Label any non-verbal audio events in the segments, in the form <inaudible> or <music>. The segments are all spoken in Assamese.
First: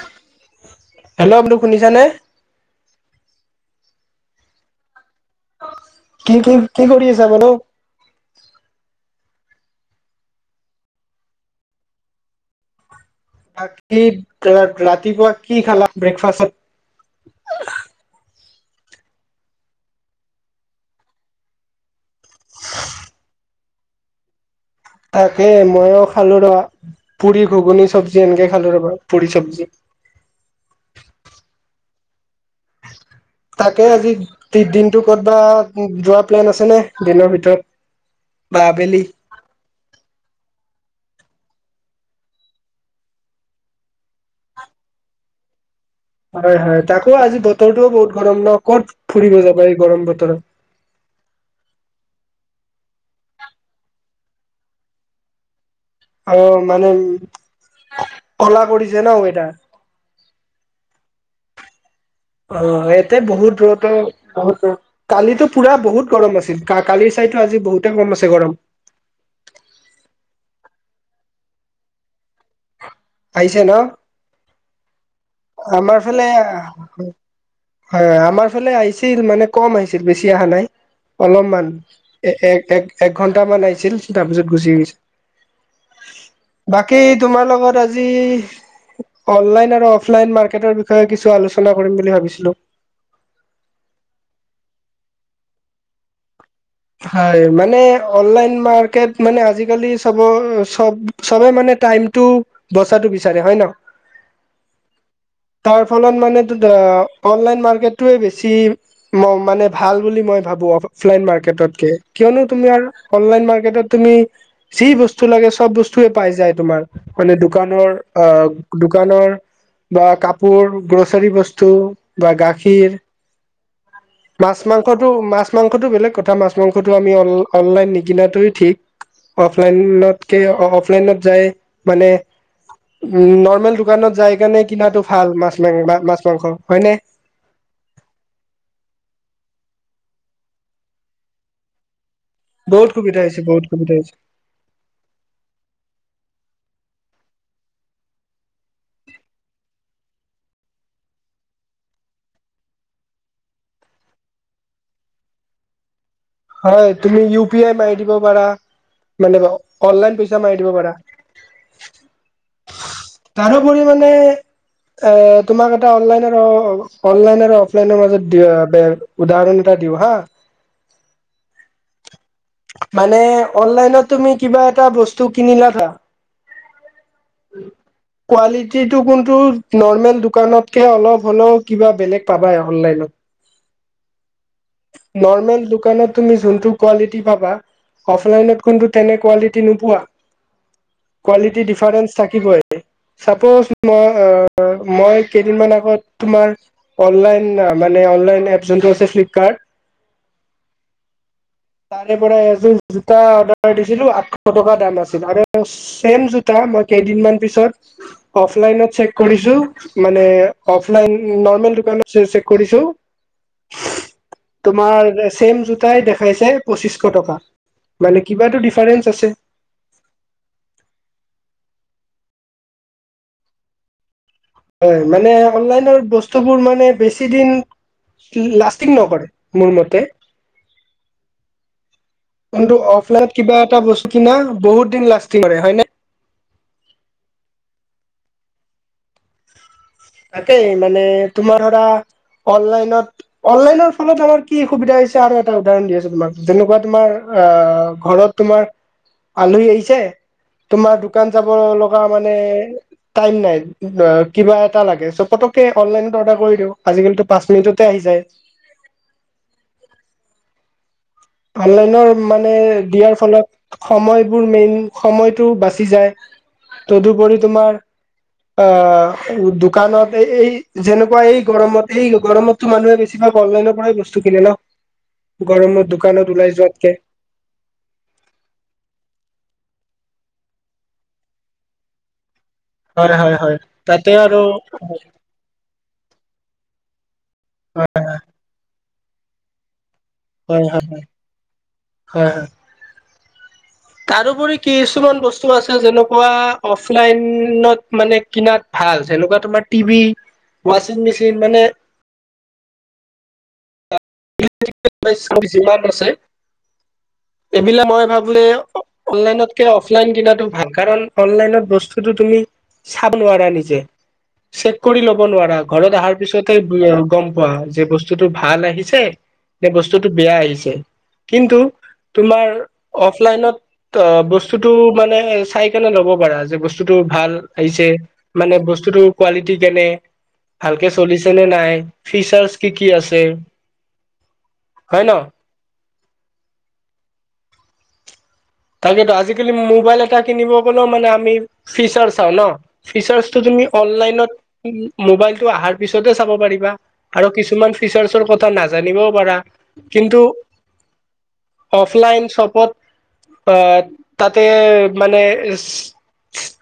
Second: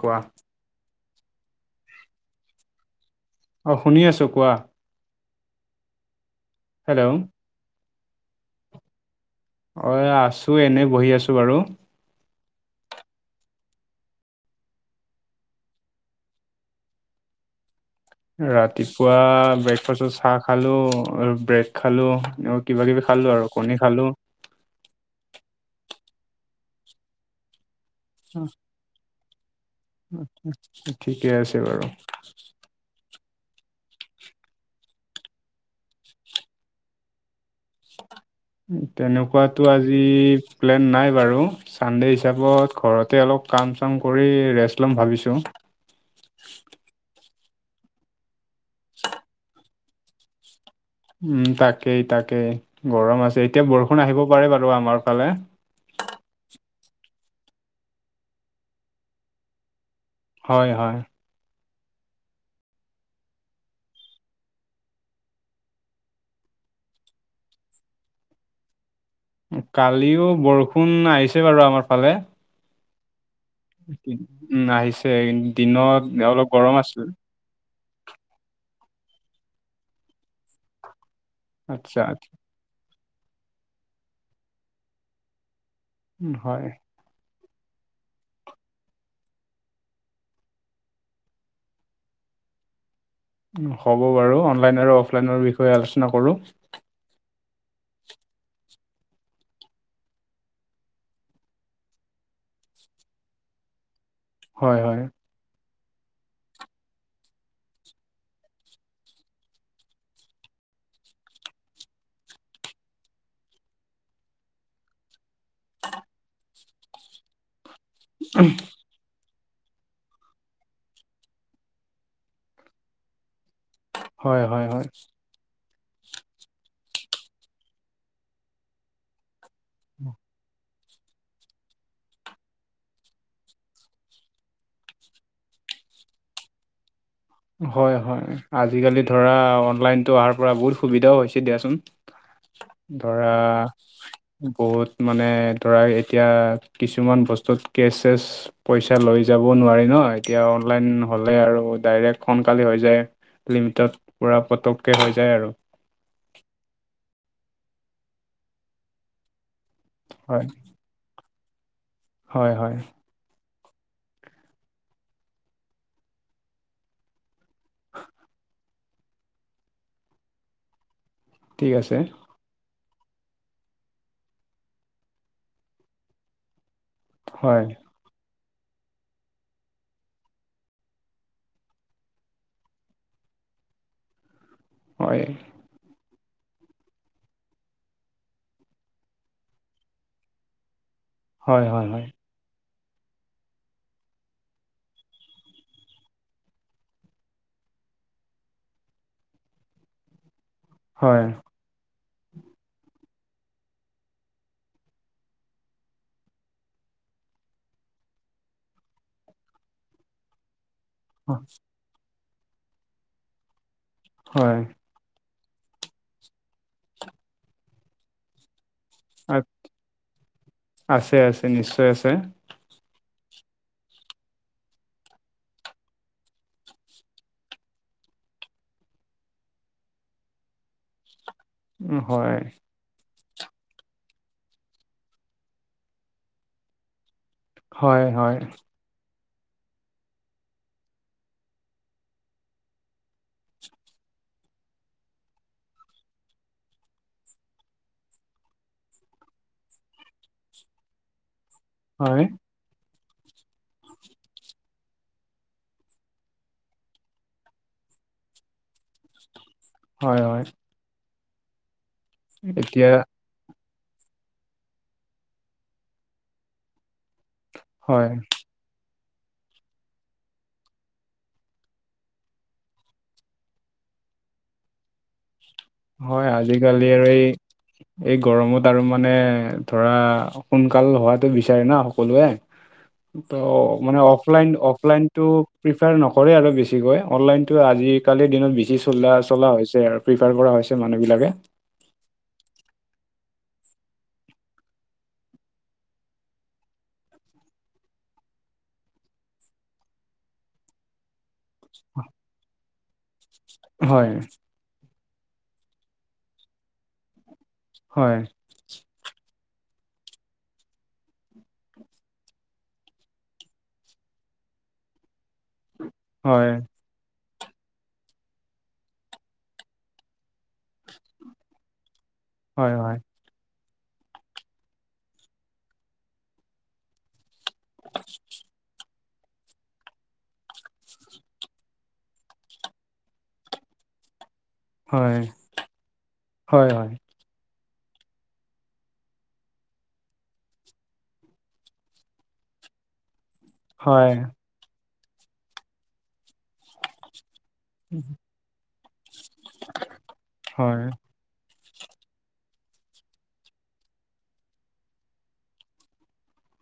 কোৱা। হেল্ল' বোলো শুনিছানে? অ শুনি আছোঁ। কোৱা? কি কি কি কৰি হেল্ল' আছা বোলো? অ আছো এনে বহি আছো বাৰু। বাকী ৰাতিপুৱা কি খালা ব্ৰেকফাষ্টত? ৰাতিপুৱা ব্ৰেকফাষ্টত চাহ খালো আৰু ব্ৰেড খালো আৰু কিবা কিবি খালো আৰ। আৰু কণী খালো। <inaudible> তাকে মইয়ো খালো ৰ পুৰি ঘুগুনি চব্জি এনেকে খালো ৰব পুৰি চব্জি। ঠিকে আছে বাৰু। তাকে আজি দিনতটো ক'ত বা যোৱা প্লেন আছে নে দিনৰ ভিতৰত? বা আবেলি? তেনেকুৱাতো আজি প্লেন নাই। বাৰু চানডে হিচাপত ঘৰতে অলপ কাম চাম কৰি ৰেষ্ট ল'ম ভাবিছো। হয় হয় তাকো আজি বতৰটোও বহুত গৰম ন ক'ত ফুৰিব যাবা এই গৰম বতৰত। উম তাকেই তাকেই গৰম আছে এতিয়া বৰষুণ আহিব পাৰে বাৰু আমাৰ ফালে। অ মানে উ কলা কৰিছে ন ৱেদাৰ। হয় হয় অ ইয়াতে বহুত দূৰত বহুত দূ কালিতো পুৰা বহুত গৰম আছিল কালি চা- সেটো আজি বহুতে কম আছে গৰম। কালিও বৰষুণ আহিছে বাৰু আমাৰ ফালে। আহিছে ন? উম আহিছে। আমাৰ দিনত ফালে অলপ গৰম আছিল। হয় আমাৰ ফাল- লে আহিছিল মানে কম আহিছিল বেছি অহা নাই। অলপমান আচ্ছা, আচ্ছা। এক এক ঘন্টা মান আহিছিল তাৰপিছত গুচি গৈছিল। উম, হয়। বাকী তোমাৰ লগত- আজি অনলাইন আৰু অ- অফলাইন মাৰ্কেটৰ বিষয়ে কিছু আলোচনা কৰিম বুলি ভাবিছিলোঁ। হ'ব বাৰু অনলাইন আৰু অফলাইনৰ বিষয়ে আলোচনা কৰোঁ। হয় মানে অনলাইন মাৰ্কেট মানে আজিকালি চাব চব চবেই মানে টাইমটো বচাটো বিচাৰে হয় ন। হয় হয়। তাৰ ফলত মানে অনলাইন মাৰ্কেটয়ে বেছি মানে ভাল বুলি মই ভাবো। অফলাইন মাৰ্কেটত কে কিয়নো তোমাৰ অনলাইন মাৰ্কেটত তুমি যি বস্তু লাগে চব বস্তুয়ে পাই যায় তোমাৰ মানে দোকানৰ অ দোকানৰ বা কাপোৰ গ্ৰ'চাৰী বস্তু বা গাখীৰ হয়, মাছ, হয়, হয়। মাংসটো মাছ মাছ, মাংসটো বেলেগ কথা মাছ, মাংসটো আমি অনলাইন নিকিনাটোৱে ঠিক। অফলাইনতকে অফলাইনত যায় মানে উ নৰ্মেল দোকানত যাই কাৰণে কিনাটো ভাল মাছ মাং মাছ, মাংস হয়নে। হয় হয় আজিকালি ধৰা অনলাইনতো অহাৰ পৰা বহুত সুবিধাও হৈছে দিয়াচোন। <inaudible> ধৰা হৈছে বহুত সুবিধা হৈছে বহুত মানে ধৰা এতিয়া কিছুমান বস্ত- য'ত কেচ চেছ পইচা লৈ যাব নোৱাৰি ন এতিয়া অনলাইন হ'লে আৰু ডাইৰেক্ট সোনকাল হৈ যায় লিমটত পৰা পতকছ হৈ যায় আৰু। হয় তুমি ইউ পি আই মাৰি দিব পাৰা, মানে <inaudible> অনলাইন পইচা হয়, মাৰি দিব পাৰা। হয় হয়। তাৰোপৰি মানে এ তোমাক এটা অনলাইন অনলাইন আৰু অফলাইনৰ মাজত <unintelligible> উদাহৰণ এটা দিওঁ হা। ঠিক আছে। মানে অনলাইনত তুমি কিবা এটা বস্তু কিনিলা ধৰা হয়। কোৱালিটিটো কোনটো নৰ্মেল দোকানতকে অলপ হ'লেও কিবা বেলেগ পাবাই অনলাইনত। হয়, নৰ্মেল দোকানত তুমি যোনটো কোৱেলিটি পাবা অফলাইনতোন তেনে কোৱালিটি নোপোৱা। হয়, কোৱালিটি হয়, হয়, ডিফাৰেন্ঞ্চ থাকিবই চাপজ তোমাৰ মই কেইদিনমান আগত তোমাৰ অনলাইন মানে অনলাইন এপ যোনটো আছে ফিলিপ কাৰ? হয়। তাৰে পৰা এযোৰ জোতা অৰ্ডাৰ দিছিলো আঠশ টকা দাম আছিল আৰু চ ছেম জোতা মই, কেদিনমান পিছত অফলাইনত চেক কৰিছো, মানে অফলাইন নৰ্মেল দোকানত চেক কৰিছো <unintelligible> হয়, তোমাৰ চছেম জোতাই দেখাইছে পঁচিশশ টকা মানে কিবা টো দিচ আ আছে আছে নিশ্চয় আছে। হয় মানে অনলাইনৰ বস্তুবোৰ মানে বেছি দিন লাষ্টিং নকৰে মোৰ মতে। হয়। কিন্তু অফলাইনত কিবা এটা বস্তু কিনা বহুত দিন লাষ্টিং কৰে হয় নে? হয় হয়। তাকেই মানে তোমাৰ ধৰা অনলাইনত অনলাইনৰ ফলত আমাৰ কি সুবিধা হৈছে আৰু এটা উদাহৰণ দি আছে তোমাক যেনেকুৱা তোমাৰ অ ঘৰত তোমাৰ আলহী আহিছে তোমাৰ দোকান দোকান যাব লগা হয়, মানে টাইম নাই কিবা লাগে চ পতকে অনলাইনত অৰ্ডাৰ কৰি দিও আজিকালিত পাঁচ মিনিটতে আহি যায়। <unintelligible> হয় হয়। অনলাইনৰ মানে এতিয়া দিয়াৰ ফলত সময়বোৰ মেইন সময়টো বাচি যায় তদুপৰি, তোমাৰ হয়, আহ দোকানত এই এই যেনেকুৱা এই গৰমত এই গৰমতো মানুহে বেছিভাগ অনলাইনৰ পৰাই বস্তু, কিনে ন গৰমত। হয় দোকানত ওলাই আজিকালি যোৱাতকে আৰু এই এই গৰমত আৰু মানে ধৰা, সোনকাল হোৱাতটো বিচাৰে না সকলোৱে, হয় ত' হয় হয় মানে তাতে আৰু অফলাইন অফলাইনতটো প্ৰিফাৰ নকৰে আৰু বেছিকৈ। অনলাইনতটো হয় আজিকালিৰ দিনত বেছি চলা চলা হৈছে আৰু প্ৰিফাৰ কৰা হয় হৈছে। হয়, মানুহবিলাকে হয় হয় তাৰোপৰি কিছুমান বস্তু আছে যেনেকুৱা অফলাইনত মানে কিনাত ভাল। ভাল তেনেকুৱা তোমাৰ টিভি, ৱাচিং মেচিন মানে হয়। যিমান আছে এইবিলাক মই হয়, ভাবো অনলাইনত কে অফলাইন কিনাটো ভাল, কাৰণ অনলাইনত বস্তুতো তুমি চাব নোৱাৰা নিজে। চেক কৰি ল'ব নোৱাৰা ঘৰত অহাৰ পিছতে হয়, গম পোৱা যে বস্তুতটো ভাল আহি চে এই বস্তুটো বেয়া আহিছে কিন্তু তোমাৰ হয়, হয়, অফলাইনত, তাৰপাছতো মানে চাইকেল ল'ব পাৰা যে বস্তুতটো ভাল। আহিছে মানে বস্তুটো কোৱালিটি কেনে, ভালকে চলিছে, নে নাই ফিচাৰ্চ কি কি আছে, হয়, হয়, হয়। তাকেতো আজিকালি মোবাইল এটা কিনিব গলেও মানে আমি ফিচাৰ চাওঁ ন ফিচাৰ তো তুমি হয়, অনলাইন মোবাইলটো আহাৰ পাছত হে চাব পাৰিবা। কিছুমান হয়। ফিচাৰ্চৰ কথা নাজানিব পৰা কিন্তু হয় অফলাইন শ্বপত অহ তাতে মানে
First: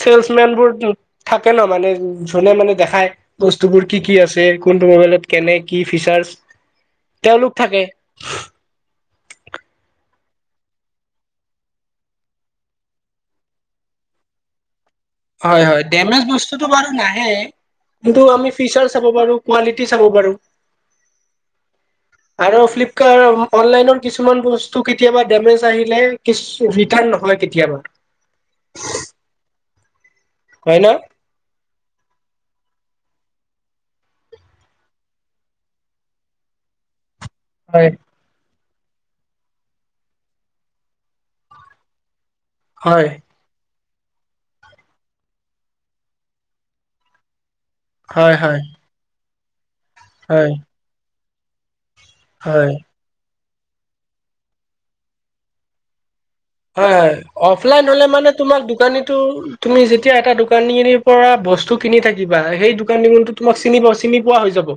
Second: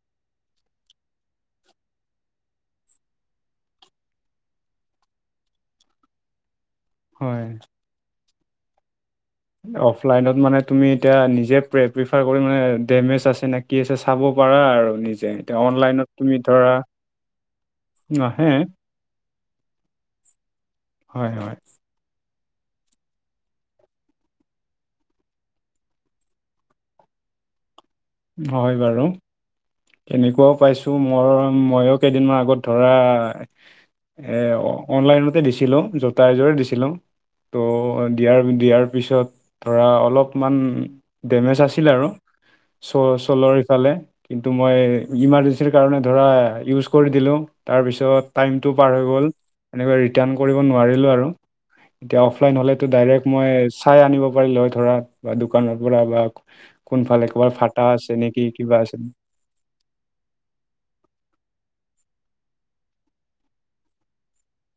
শ্বিল্ড মেন্দ বোৰ থাকে ন মানে যোনে মানে দেখাই বস্তুবোৰ কি কি আছে। কোনটো মোবাইলত কেনে কি ফিচাৰ্চ হয় তেওঁলোক থাকে অফলাইনত মানে তুমি এতিয়া নিজে প্ৰে প্ৰিফাৰ কৰি মানে ডমেজ আছে নে কি আছে চাব পৰা আৰু নিজে এতিয়া হয় অনলাইনত দেমেজ তুমি বস্তটো ধৰা বাৰু নাহে কিন্তু নাহে আমি ফিচাৰাৰ চাব পাৰোঁ। কোৱালিটি চাব পাৰোঁ হয় হয় আৰু ফ্লিপকাৰ্টত অনলাইন কিছুমান বস্তু কেতিয়াবা ডেমেজ আহিলে ৰিতান ন নহয় কেতিয়াবা হয় বাৰু তেনেকুৱাও হয় ন পাইছোঁ মই ময়ো কেইদিনমান আগত ধৰা এ অনলাইনতে দিছিলো জোতা এযোৰ দিছিলো হয় ত' দিয়াৰ দিয়াৰ পিছত ধৰা অলপমান ডেমেজ আছিল আৰু চো হয় চলৰ ইফালে কিন্তু মই ইমাৰ্জেঞ্চিৰ কাৰণে ধৰা ইউজ কৰি দিলোঁ তাৰপিছত হয় হয় হয় টাইমটো পাৰ হৈ গ'ল এনেকৈ ৰিটাৰ্ণ হয় কৰিব নোৱাৰিলোঁ আৰু এতিয়া অফলাইন হয় হ'লেতো ডাইৰেক্ট মই চাই আনিব পাৰিলোঁ হয় ধৰা বা দোকানৰ পৰা বা হয় হয় কোনফালে ক'ৰবাত অফলাইন ফাটা ললে আছে মানে নেকি তোমাক কিবা আছে দোকানীটো নেকি। তুমি যেতিয়া এটা দোকানীৰ পৰা বস্তু আকৌ কিনি থাকিবা সেই দোকানি কিন্তু তোমাক চিনি প চিনি পোৱা হৈ যাব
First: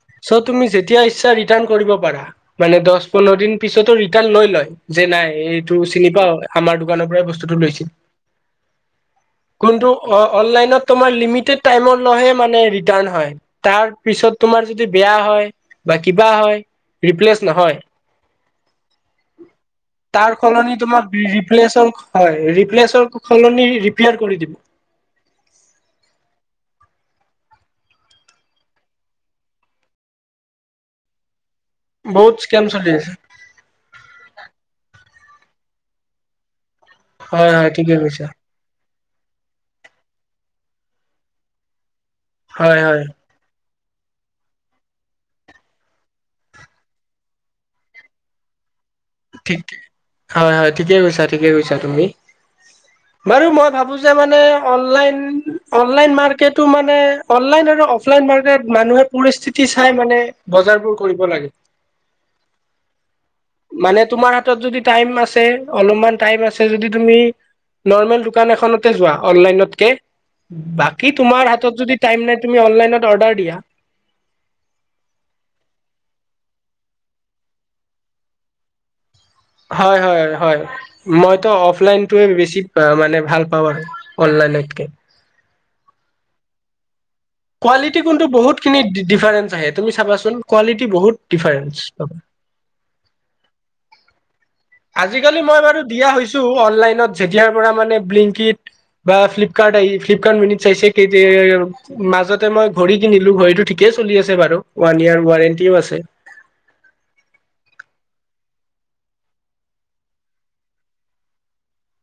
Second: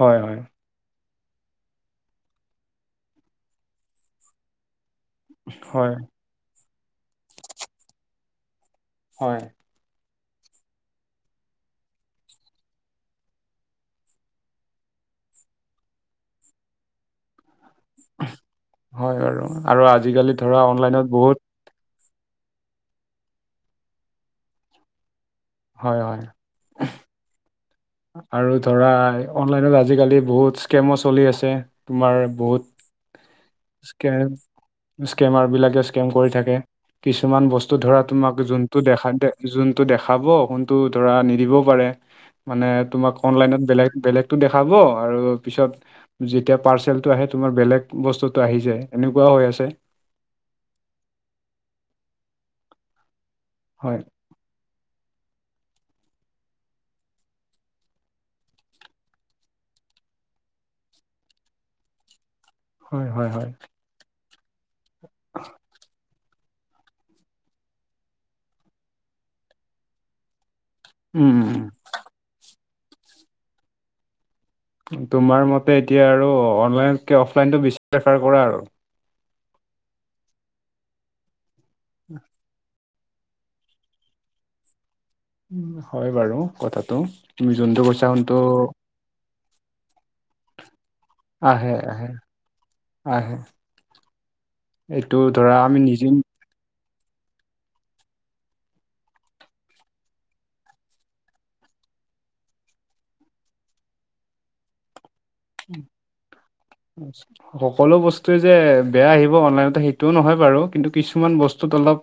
হয় চৌ হয় তুমি যেতিয়া পিছত ৰিতান কৰিব পৰা মানে দচ পোন্ধৰ দিন পিছতো ৰিতান লৈ লয় যে নাই এইটো হয় চিনি পাওঁ আমাৰ দোকানৰ পৰাই বস্তুতটো লৈছিল। হয় কোনটো অনলাইনত তোমাৰ লিমিড টাইমৰ লৈহে মানে ৰিতান হয় তাৰ পিছত তোমাৰ যদি বেয়া বেয়া হয় বা কিবা হয় ৰিপ্লেচ নহয়। হয় বাৰু আৰু আজি তাৰ সলনি তোমাক ৰিপ্লেচৰ হয় ৰিপ্লেচৰ সলনি ৰিপিয়াৰ কৰি দিব হয় হয় আৰু ধৰা অনলাইনত আজিকালি বহুত স্কেমো চলি আছে তোমাৰ বহুত স্কেম চলি আছে স্কে স্কেমাৰ বিলাকে স্কেম কৰি থাকে। কিছুমান হয় হয় বস্তু ঠিকে ধৰা কৈছা তোমাক যোনটো দেখা দে যোনটো দেখাব কোন তো ধৰা নিদিবও পাৰে মানে হয় হয় অনলাইনত বেলেগ বেলেগটো দেখাব আৰু পিছত যেতিয়া পাৰ্চেলটো আহে তোমাৰ বেলেগ বস্তুটো আহি যায় এনেকুৱাও হৈ ঠিক আছে ঠিক হয় হয় ঠিকে কৈছা ঠিকে কৈছা তুমি বাৰু মই ভাবো হয় যে মানে অনলাইন অনলাইন মাৰ্কটো মানে অনলাইন আৰু অফলাইন মাৰ্কেট মানুহে পৰিস্থিতি চাই মানে বজাৰবোৰ কৰিব লাগে হয় হয় হয় মানে তোমাৰ হাতত যদি টাইম আছে অলপমান টাইম আছে যদি তুমি নৰ্মেল দোকান এখনতে যোৱা অনলাইনত কে বাকী উম তোমাৰ উম। হাতত যদি টাই নাই তুমি অনলাইনত অৰ্ডাৰ দিয়া। তোমাৰ মতে এতিয়া আৰু অনলাইনকে অফলাইনতটো বেছি প্ৰেফাৰ কৰা আৰু হয় হয় হয় মইতো অফলাইনটোয়ে বেছি মানে ভাল পাওঁ আৰু অনলাইনত লাইনতকে- উ হয় বাৰু কথাটো। তুমি যোনটো কোৱেলিটি কৈছা কোনটো সোনটো বহুতখিনি ডিফাৰেন্ট- তুমি চাবাচোন কোৱালিটি বহুত আহে আহে ডিফাৰেঞ্চ- আহে এইটো আজিকালি ধৰা মই আমি বাৰু নিজে দিয়া হৈছো অনলাইনত যেতিয়াৰ পৰা মানে ব্লিংকিট বা ফ্লিপকাৰ্ট আহি ফ্লিপকাৰ্ট মিনিট আহিছে মাজতে মই ঘড়ী কিনিলো ঘড়ীটো ঠিকে। চলি আছে বাৰু ৱান ইয়েৰ সকলো বস্তুৱে- যে বেয়া আহিব অনলাইনতে সেইটোও নহয় বাৰু কিন্তু কিছুমান বস্তুত অলপ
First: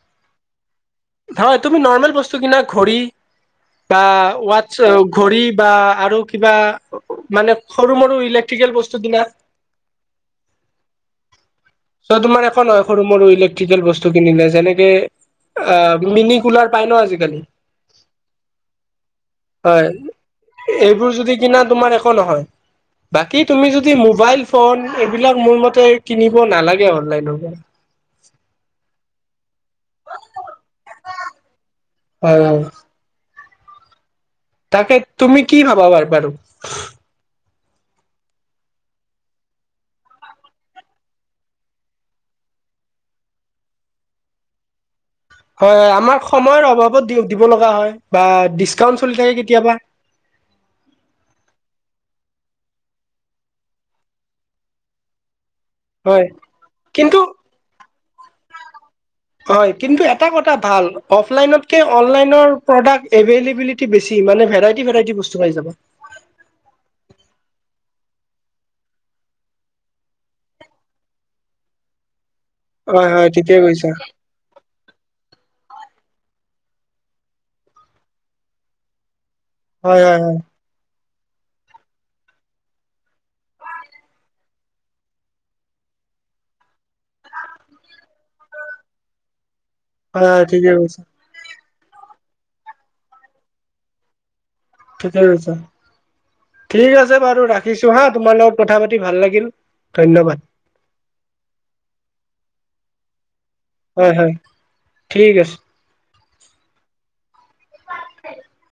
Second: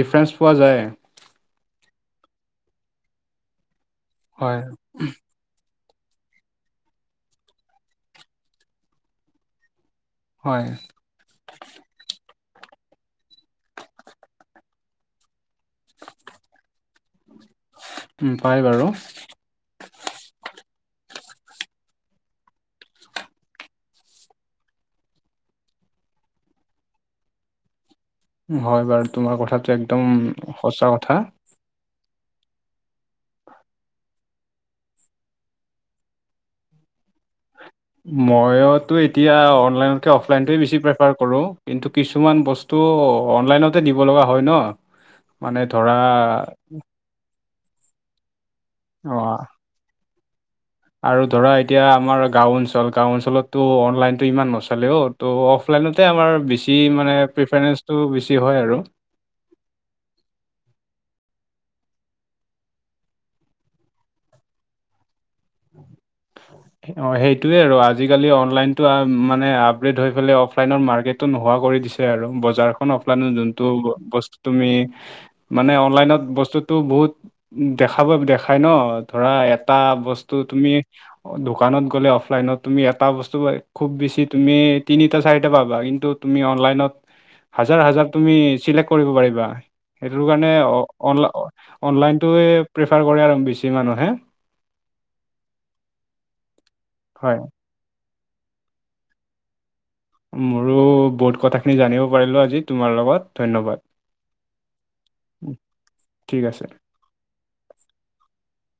ডিফাৰেন্স পোৱা যায়। নহয় তুমি নৰ্মেল বস্তু কিনা ঘড়ী বা হয় ৱাছ ঘড়ী বা আৰু কিবা মানে সৰু মৰু ইলেক্ট্ৰিকেল বস্তু কিনা হয় সেইটো মানে একো নহয় সৰু মৰু ইলেক্ট্ৰিকেল বস্তু কিনিলে যেনেকে এ মিনি কুলাৰ পাই ন আজিকালি উম পাই। বাৰু হয় এইবোৰ যদি কিনা তোমাৰ একো নহয় বাকী তুমি যদি মোবাইল ফোন এইবিলাক মোৰ মতে কিনিব নালাগে অনলাইন- <inaudible> হয় বাৰু তোমাৰ কথাটো একদম সঁচা কথা। হয় হয়। তাকে তুমি কি ভাবা বাৰ বাৰু মইতো এতিয়া অনলাইনকে অফলাইনটোৱে বেছি প্ৰেফাৰ কৰোঁ কিন্তু কিছুমান বস্তু- ও অনলাইনতে দিব লগা হয় ন- মানে হয় ধৰা আমাক সময়ৰ অভাৱত দিব লগা হয় বা ডিচকাউন্ট অ চলি থাকে কেতিয়াবা। আৰু ধৰা এতিয়া আমাৰ গাও অঞ্চল গাও অঞ্চলতো অনলাইনতো ইমান নচালেও ত' অফ ফ্লাইনতে হয় আমাৰ বেছি মানে কিন্তু প্ৰিফাৰেঞ্চটো বেছি হয় আৰু হয় কিন্তু এটা কথা ভাল অফলাইনতকে অনলাইনৰ প্ৰডাক্ট এভেইলেবিলিটি বেছি মান ভেৰাইটি ভেৰাইটি বস্তু- পাই যাবা। অ সেইটোৱে আৰু আজি আজিকালি অনলাইনতটো মানে আপগ্ৰেড হৈ পেলাই অফলাইনত মাৰ্কেটটো নোহোৱা কৰি দিছে আৰু বজাৰখন হয় হয় অফলাইনত ঠিকে জোনটো কৈছা বস্তু তুমি মানে অন অনলাইনত বস্তুতটো বহুত দেখাব দেখাই ন ধৰা এটা হয় হয় বস্তু হয় তুমি দোকানত গ'লে অফলাইনত তুমি এটা বস্তু বা খুব বেছি তুমি তিনিটা চাৰিটা পা বা কিন্তু তুমি অনলাইনত- হাজাৰ হাজাৰ তুমি চিলেক্ট কৰিব পাৰিবা সেইটো হয় হয় কাৰণে ঠিকে অ কৈছা অনলাইন- অনলাইনটোয়ে প্ৰিফাৰ কৰে আৰু বেছি মানুহে ঠিক আছে হয় বাৰু ৰাখিছো হা তোমাৰ লগত কথা পাতি ভাল লাগিল ধন্যবাদ মোৰো বহুত কথাখিনি জানিব পাৰিলো আজি তোমাৰ লগত- হয় হয় ঠিক ধন্যবাদ আছে। ঠিক আছে। <unintelligible>